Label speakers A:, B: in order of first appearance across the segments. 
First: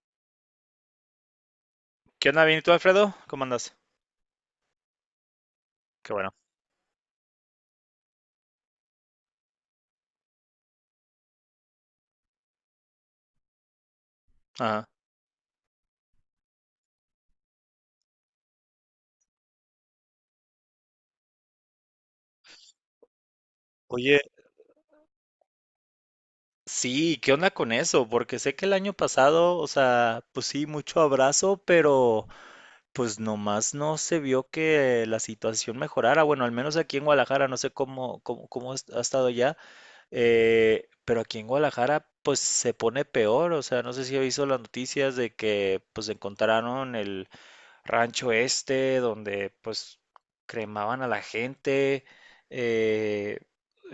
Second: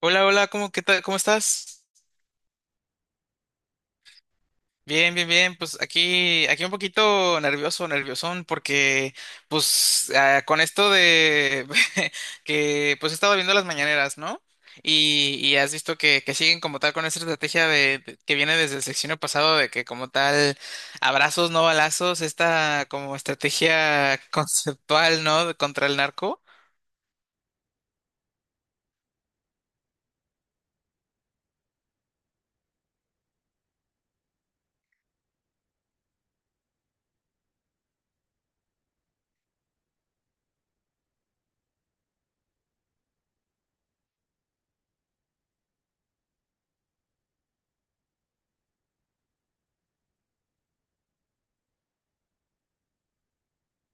A: Hola, hola, ¿cómo, qué tal? ¿Cómo estás?
B: ¿Qué onda, bien? ¿Y tú, Alfredo? ¿Cómo andas?
A: Bien, bien, bien. Pues
B: Qué bueno.
A: aquí, aquí un poquito nervioso, nerviosón, porque pues con esto de que pues he estado viendo las mañaneras, ¿no?
B: Ajá.
A: Y has visto que siguen como tal con esa estrategia que viene desde el sexenio pasado de que como tal abrazos, no balazos, esta como
B: Oye,
A: estrategia conceptual, ¿no? Contra el narco.
B: sí, ¿qué onda con eso? Porque sé que el año pasado, o sea, pues sí, mucho abrazo, pero pues nomás no se vio que la situación mejorara. Bueno, al menos aquí en Guadalajara, no sé cómo ha estado ya, pero aquí en Guadalajara, pues se pone peor. O sea, no sé si ha visto las noticias de que pues encontraron el rancho este, donde pues cremaban a la gente. eh,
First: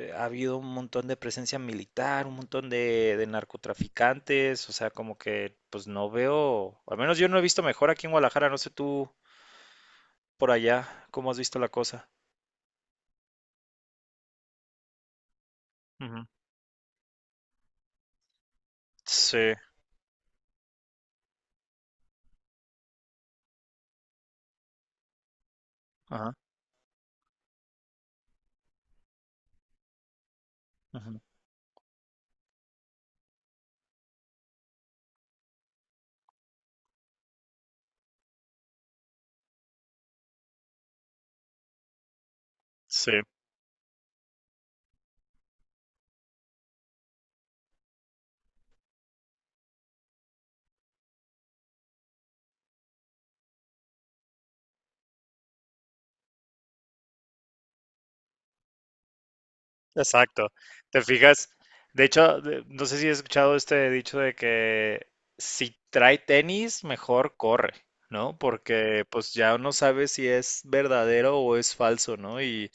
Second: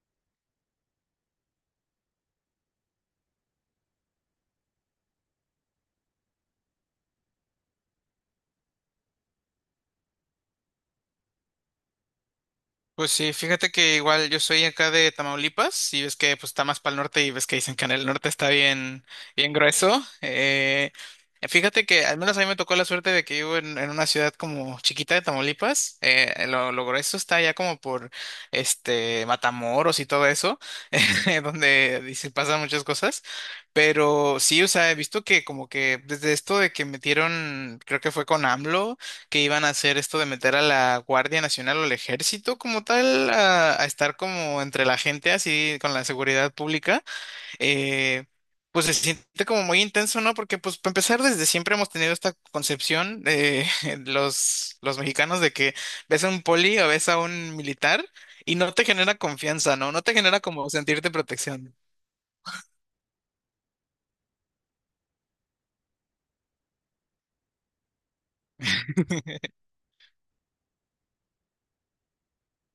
B: Ha habido un montón de presencia militar, un montón de narcotraficantes, o sea, como que pues no veo, al menos yo no he visto mejor aquí en Guadalajara, no sé tú por allá, ¿cómo has visto la cosa?
A: Pues sí, fíjate que igual yo soy acá de Tamaulipas y ves
B: Ujú.
A: que pues está más para el norte y ves que dicen que en el norte está bien, bien
B: Sí,
A: grueso. Fíjate que al menos a mí me tocó la suerte de que vivo en una ciudad como chiquita de Tamaulipas.
B: ajá,
A: Lo grueso está ya como por este Matamoros y todo eso,
B: ujú,
A: donde dice pasan muchas cosas. Pero sí, o sea, he visto que como que desde esto de que metieron, creo que fue con AMLO que iban a hacer esto de meter a la Guardia Nacional o al ejército como
B: sí.
A: tal a estar como entre la gente así con la seguridad pública, eh, pues se siente como muy intenso, ¿no? Porque pues para empezar desde siempre hemos tenido esta concepción de los mexicanos de que ves a un poli o ves a un militar y no te genera confianza, ¿no? No te genera
B: Exacto.
A: como
B: ¿Te
A: sentirte
B: fijas?
A: protección.
B: De hecho, no sé si has escuchado este dicho de que si trae tenis, mejor corre, ¿no? Porque pues ya uno sabe si es verdadero o es falso, ¿no? Y,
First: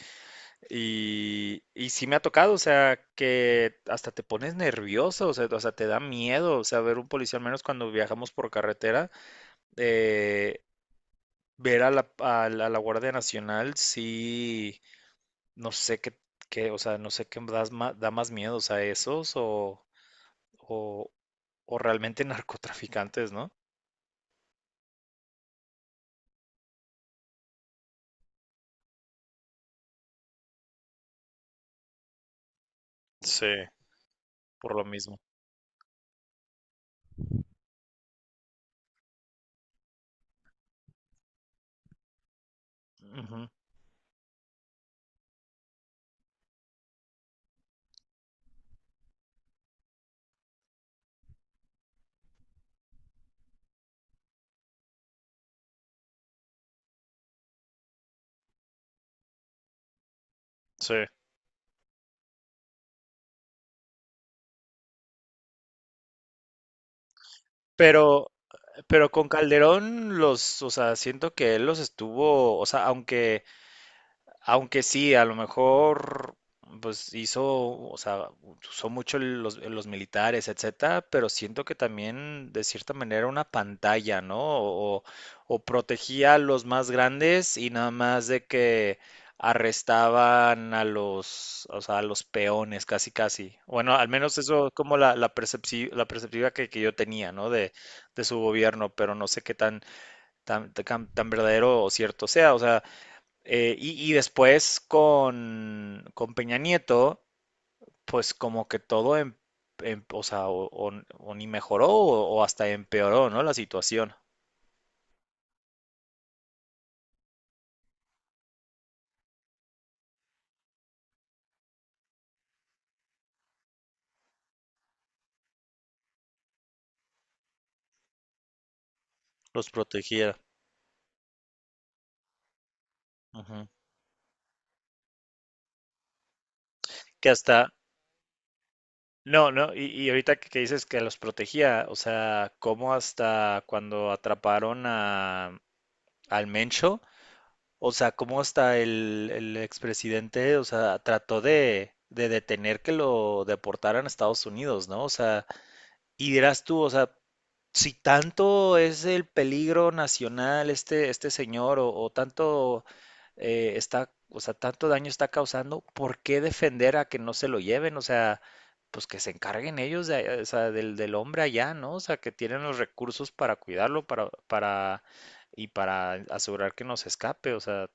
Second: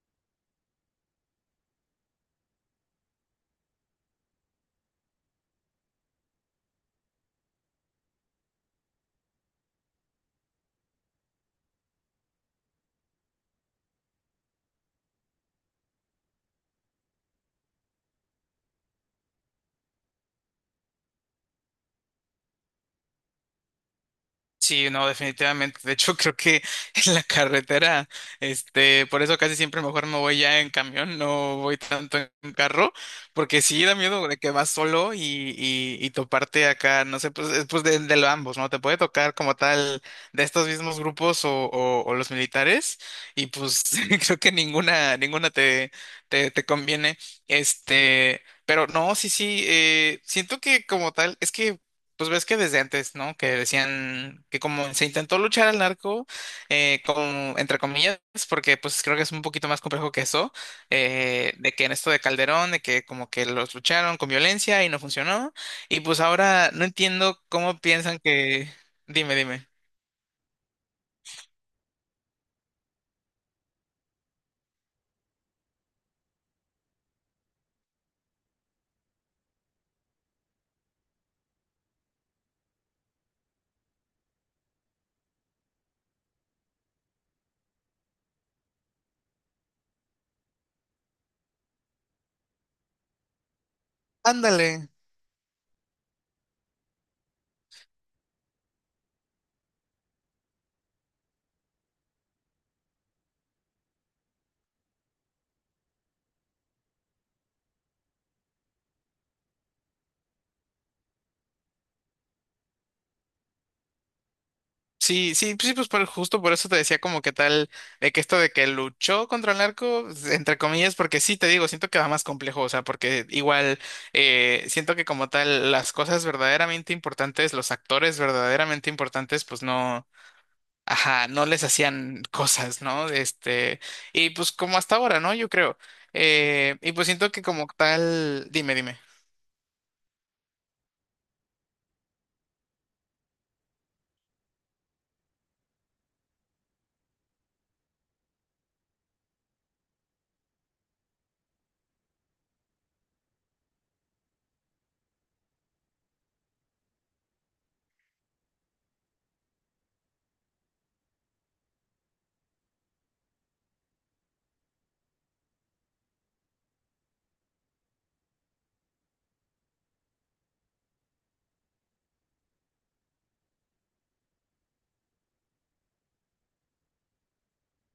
B: y, y sí me ha tocado, o sea, que hasta te pones nervioso, o sea, te da miedo, o sea, ver un policía, al menos cuando viajamos por carretera, eh, ver a la Guardia Nacional, sí. No sé o sea, no sé qué da más miedo, o sea, esos o, o realmente narcotraficantes, ¿no?
A: Sí, no, definitivamente. De hecho, creo que en la carretera, este, por eso casi siempre mejor me voy ya en camión, no voy tanto en carro,
B: Sí,
A: porque sí da miedo de que vas
B: por lo
A: solo
B: mismo.
A: y toparte acá, no sé, pues, es, pues de lo ambos, ¿no? Te puede tocar como tal de estos mismos grupos o los militares,
B: Ujú.
A: y pues creo que ninguna, ninguna te conviene. Este, pero no, sí, sí, siento que como tal, es que pues ves que desde antes, ¿no? Que decían que como se intentó luchar al narco, como entre comillas, porque pues creo que es un poquito más complejo que eso,
B: Sí.
A: de que en esto de Calderón, de que como que los lucharon con violencia y no funcionó, y pues ahora no entiendo cómo piensan
B: Pero,
A: que...
B: pero con
A: Dime, dime.
B: Calderón los, o sea, siento que él los estuvo, o sea, aunque sí, a lo mejor, pues hizo, o sea, usó mucho los militares, etcétera, pero siento que también de cierta manera una pantalla, ¿no? O protegía a los más grandes y nada más de que arrestaban a los, o sea, a los peones, casi, casi. Bueno, al menos eso es
A: Ándale.
B: como la perspectiva que yo tenía, ¿no? De su gobierno, pero no sé qué tan verdadero o cierto sea, o sea. Y después con Peña Nieto, pues como que todo, o sea, o ni mejoró o hasta empeoró, ¿no? La situación.
A: Sí, sí, sí, pues justo por eso te decía como que tal, de que esto de que luchó contra el narco, entre comillas, porque sí, te digo, siento que va más complejo, o sea, porque igual siento que como tal las cosas verdaderamente importantes, los actores verdaderamente importantes, pues
B: Los
A: no,
B: protegía.
A: ajá, no les hacían cosas, ¿no?
B: Ujú.
A: Este, y pues como hasta ahora, ¿no? Yo creo. Y pues
B: Que
A: siento que como
B: hasta,
A: tal, dime, dime.
B: no, no, y ahorita que dices que los protegía, o sea, como hasta cuando atraparon al Mencho, o sea, como hasta el expresidente, o sea, trató de detener que lo deportaran a Estados Unidos, ¿no? O sea, y dirás tú, o sea, si tanto es el peligro nacional este señor o tanto está, o sea, tanto daño está causando, ¿por qué defender a que no se lo lleven? O sea, pues que se encarguen ellos o sea, del hombre allá, ¿no? O sea, que tienen los recursos para cuidarlo, y para asegurar que no se escape. O sea,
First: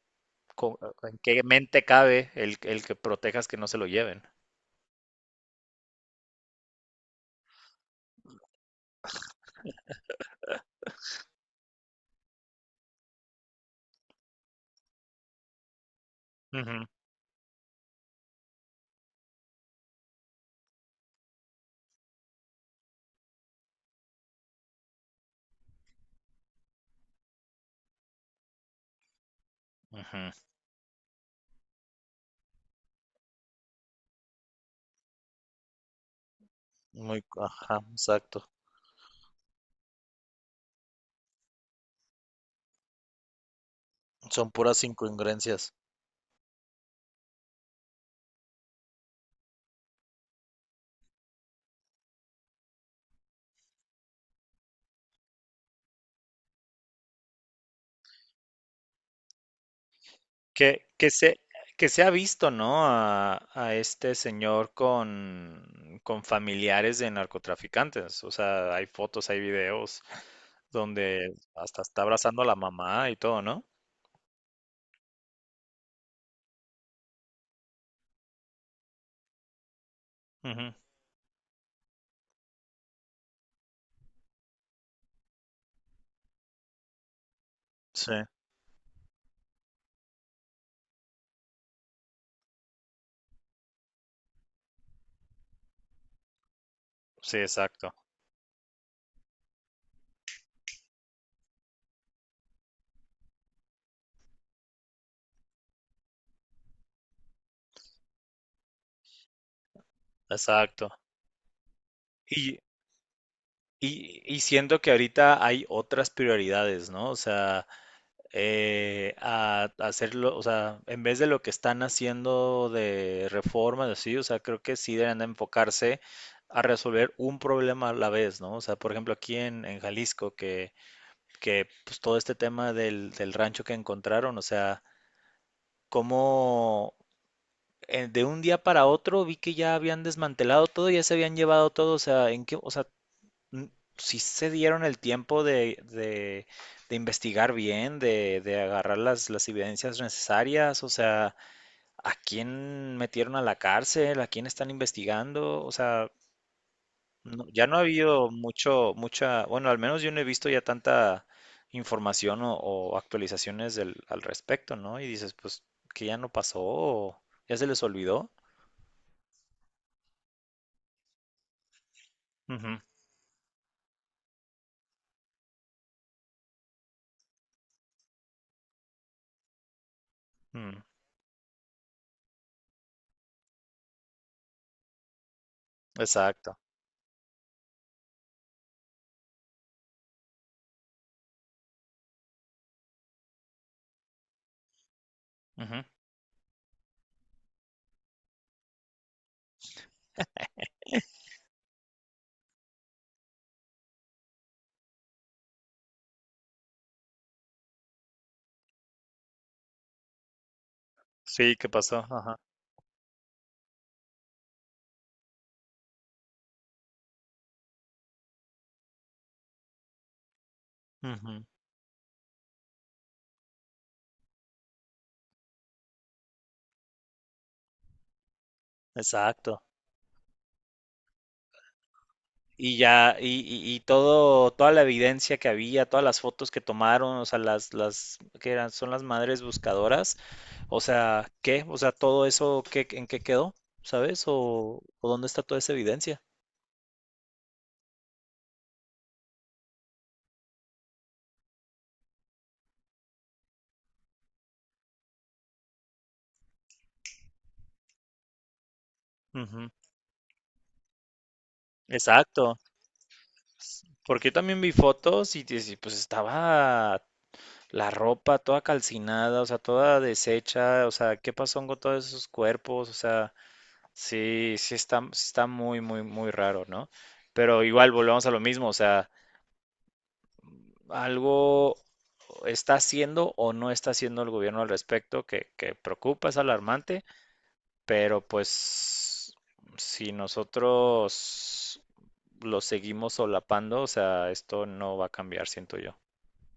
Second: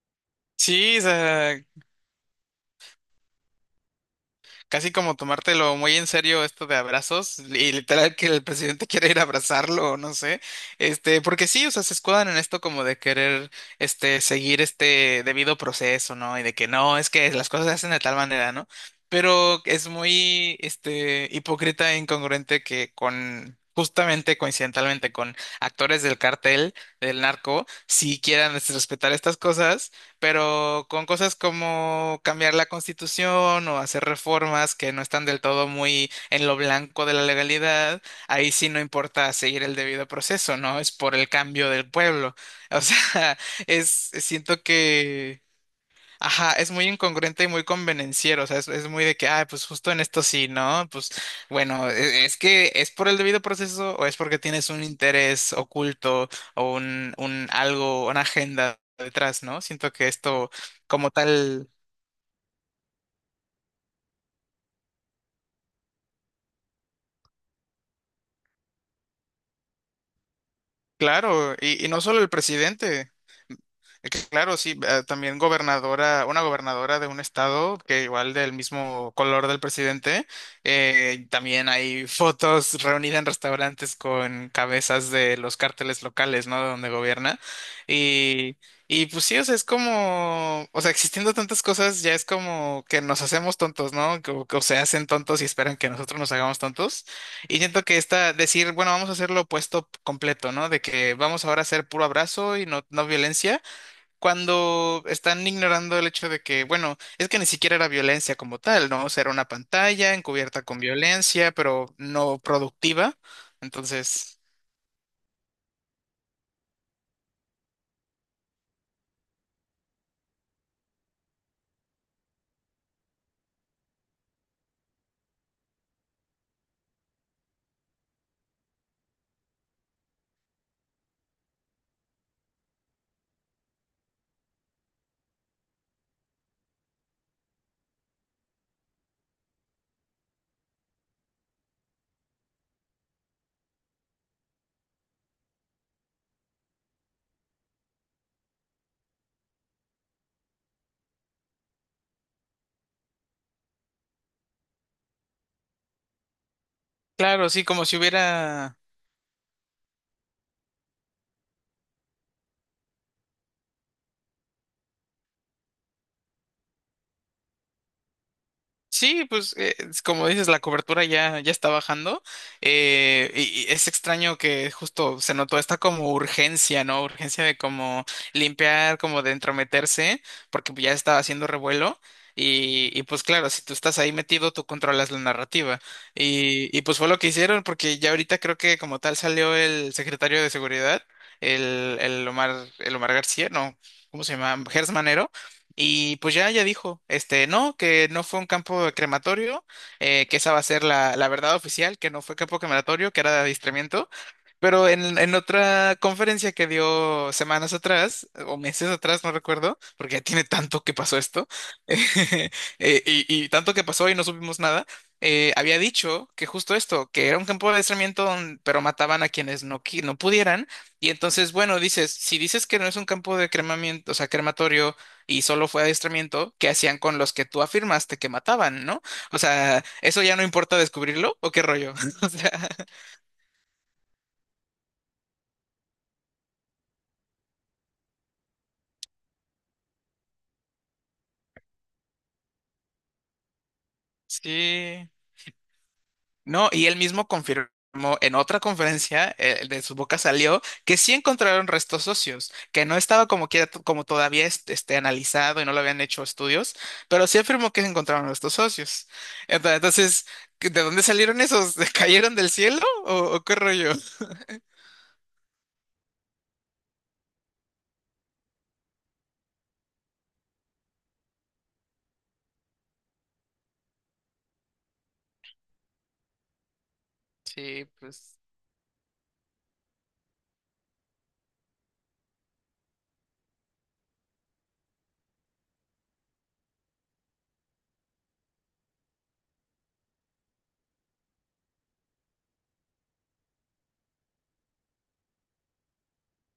A: Sí, o
B: ¿en qué
A: sea,
B: mente cabe el que protejas que no se lo lleven?
A: casi como tomártelo muy en serio esto de abrazos y literal que el presidente quiere ir a abrazarlo, o no sé, este, porque sí, o sea, se escudan en esto como de querer, este, seguir este debido proceso, ¿no? Y de que
B: Ujú,
A: no, es que las cosas se hacen de tal manera, ¿no? Pero es muy, este, hipócrita e incongruente que con... Justamente coincidentalmente con actores del cartel del narco, si quieran este, respetar estas cosas,
B: ujú,
A: pero con cosas como cambiar la constitución o hacer reformas que no están del todo muy en lo blanco de la
B: muy, ajá,
A: legalidad,
B: exacto.
A: ahí sí no importa seguir el debido proceso, ¿no? Es por el cambio del pueblo. O sea, es,
B: Son
A: siento
B: puras
A: que...
B: incongruencias.
A: Ajá, es muy incongruente y muy convenenciero, o sea, es muy de que, ah, pues justo en esto sí, ¿no? Pues bueno, es que es por el debido proceso o es porque tienes un interés oculto o un algo, una agenda detrás, ¿no? Siento que esto
B: Que, que
A: como
B: se,
A: tal,
B: que se ha visto, ¿no? A este señor con familiares de narcotraficantes. O sea, hay fotos, hay videos donde
A: claro,
B: hasta
A: y no
B: está
A: solo el
B: abrazando a la mamá
A: presidente.
B: y todo, ¿no?
A: Que Claro, sí, también gobernadora, una gobernadora de un estado que igual del mismo color del presidente,
B: Ujú.
A: también hay fotos reunidas en restaurantes con cabezas de los cárteles locales, ¿no? De donde gobierna.
B: Sí,
A: Y, y pues sí, o sea, es como, o sea, existiendo tantas cosas, ya es como que nos hacemos tontos, ¿no? O, se hacen tontos y esperan que nosotros nos hagamos tontos.
B: sí,
A: Y siento
B: exacto,
A: que esta, decir, bueno, vamos a hacer lo opuesto completo, ¿no? De que vamos ahora a hacer puro abrazo y no violencia cuando están ignorando el hecho de que, bueno, es que ni siquiera era violencia como tal, ¿no? O sea, era una pantalla encubierta con
B: exacto.
A: violencia, pero no productiva.
B: Y
A: Entonces,
B: siento que ahorita hay otras prioridades, ¿no? O sea, a hacerlo, o sea, en vez de lo que están haciendo de reformas, así, o sea, creo que sí deben de enfocarse a resolver un problema a la vez, ¿no? O sea, por ejemplo, aquí en Jalisco, que pues, todo este tema del rancho que encontraron, o sea, cómo de un día para otro vi que ya habían desmantelado todo, ya se habían llevado todo, o sea, ¿en qué, o sea, n- sí se dieron el tiempo de investigar bien, de agarrar las evidencias necesarias, o sea, a quién metieron a la cárcel, a quién están investigando, o sea,
A: claro, sí,
B: ya no ha
A: como si
B: habido
A: hubiera...
B: mucha, bueno, al menos yo no he visto ya tanta información o actualizaciones al respecto, ¿no? Y dices, pues, que ya no pasó, o ya se les olvidó.
A: Sí, pues es como dices, la cobertura ya, ya está bajando
B: Ujú,
A: y es extraño que justo se notó esta como urgencia, ¿no? Urgencia de como limpiar, como de entrometerse, porque
B: mm,
A: ya estaba haciendo revuelo y pues claro, si tú estás ahí metido, tú controlas la narrativa
B: exacto.
A: y pues fue lo que hicieron porque ya ahorita creo que como tal salió el secretario de Seguridad, el Omar García, no, ¿cómo se llama? Gers Manero
B: Ujú.
A: y pues ya, ya dijo, este, no, que no fue un campo de crematorio, que esa va a ser la verdad oficial, que no fue campo crematorio, que era de adiestramiento. Pero en otra conferencia que dio semanas atrás, o meses atrás, no recuerdo, porque ya tiene tanto que pasó esto,
B: Sí, ¿qué pasó? Ajá.
A: y tanto que pasó y no supimos nada, había dicho que justo esto, que era un campo de adiestramiento, pero mataban a quienes no, no pudieran. Y
B: Ujú.
A: entonces, bueno, dices, si dices que no es un campo de cremamiento, o sea, crematorio, y solo fue adiestramiento que hacían con los que tú afirmaste que mataban, ¿no? O
B: Exacto.
A: sea, ¿eso ya no importa descubrirlo o qué rollo? O sea,
B: Y ya, y todo, toda la evidencia que había, todas las fotos que tomaron, o sea, ¿que eran? Son las madres buscadoras, o sea, ¿qué? O sea, todo eso, ¿qué, en qué quedó? ¿Sabes? ¿O,
A: sí.
B: o dónde está toda esa evidencia?
A: No, y él mismo confirmó en otra conferencia, de su boca salió que sí encontraron restos óseos, que no estaba como quiera, como todavía este, analizado y no lo habían hecho estudios, pero sí afirmó que se encontraron restos óseos.
B: Ujú.
A: Entonces, ¿de dónde salieron esos? ¿Cayeron del
B: Exacto,
A: cielo o qué rollo?
B: porque yo también vi fotos y, dices, pues estaba la ropa toda calcinada, o sea, toda deshecha, o sea, ¿qué pasó con todos esos cuerpos? O sea, sí, sí está muy, muy, muy raro, ¿no? Pero
A: Sí,
B: igual volvemos a
A: pues.
B: lo mismo, o sea, algo está haciendo o no está haciendo el gobierno al respecto que preocupa, es alarmante, pero pues si nosotros lo seguimos solapando, o sea, esto no va a cambiar, siento yo.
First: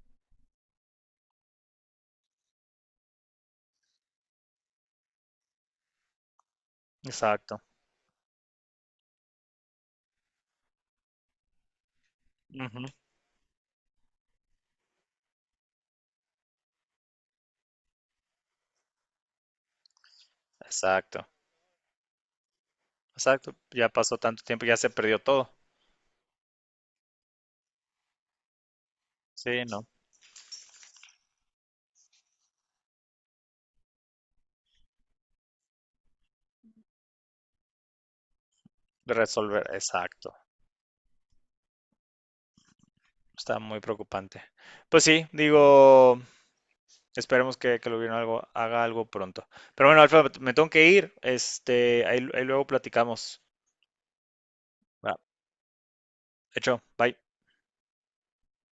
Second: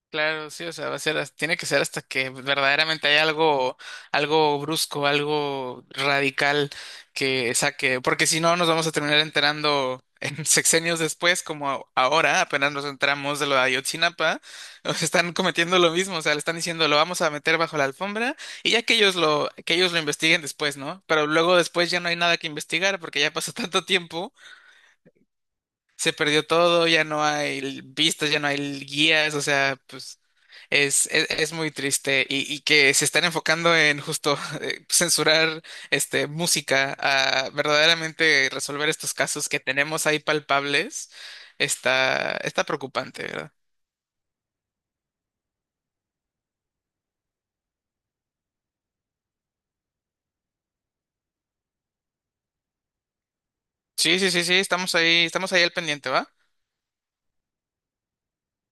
A: Claro, sí, o sea, va a ser, tiene que ser hasta que verdaderamente hay algo, algo brusco, algo radical que
B: Exacto.
A: saque, porque si no nos vamos a terminar enterando en sexenios después, como ahora, apenas nos
B: Ujú.
A: enteramos de lo de Ayotzinapa, nos están cometiendo lo mismo, o sea, le están diciendo lo vamos a meter bajo la alfombra y ya que ellos lo investiguen después, ¿no? Pero
B: Exacto.
A: luego después ya no hay nada que investigar porque ya pasó
B: Exacto.
A: tanto
B: Ya pasó
A: tiempo
B: tanto tiempo, ya se perdió todo.
A: se perdió todo, ya no hay vistas, ya no hay guías, o
B: Sí,
A: sea,
B: no.
A: pues es muy triste y que se están enfocando en justo censurar este, música a verdaderamente resolver estos casos que
B: Resolver,
A: tenemos ahí
B: exacto.
A: palpables, está, está preocupante, ¿verdad?
B: Está muy preocupante. Pues sí, digo, esperemos que lo vieron algo, haga algo pronto. Pero bueno, Alfa, me tengo que ir. Ahí luego platicamos.
A: Sí, sí, sí, sí,
B: Va,
A: estamos ahí al pendiente, ¿va?
B: hecho, bye.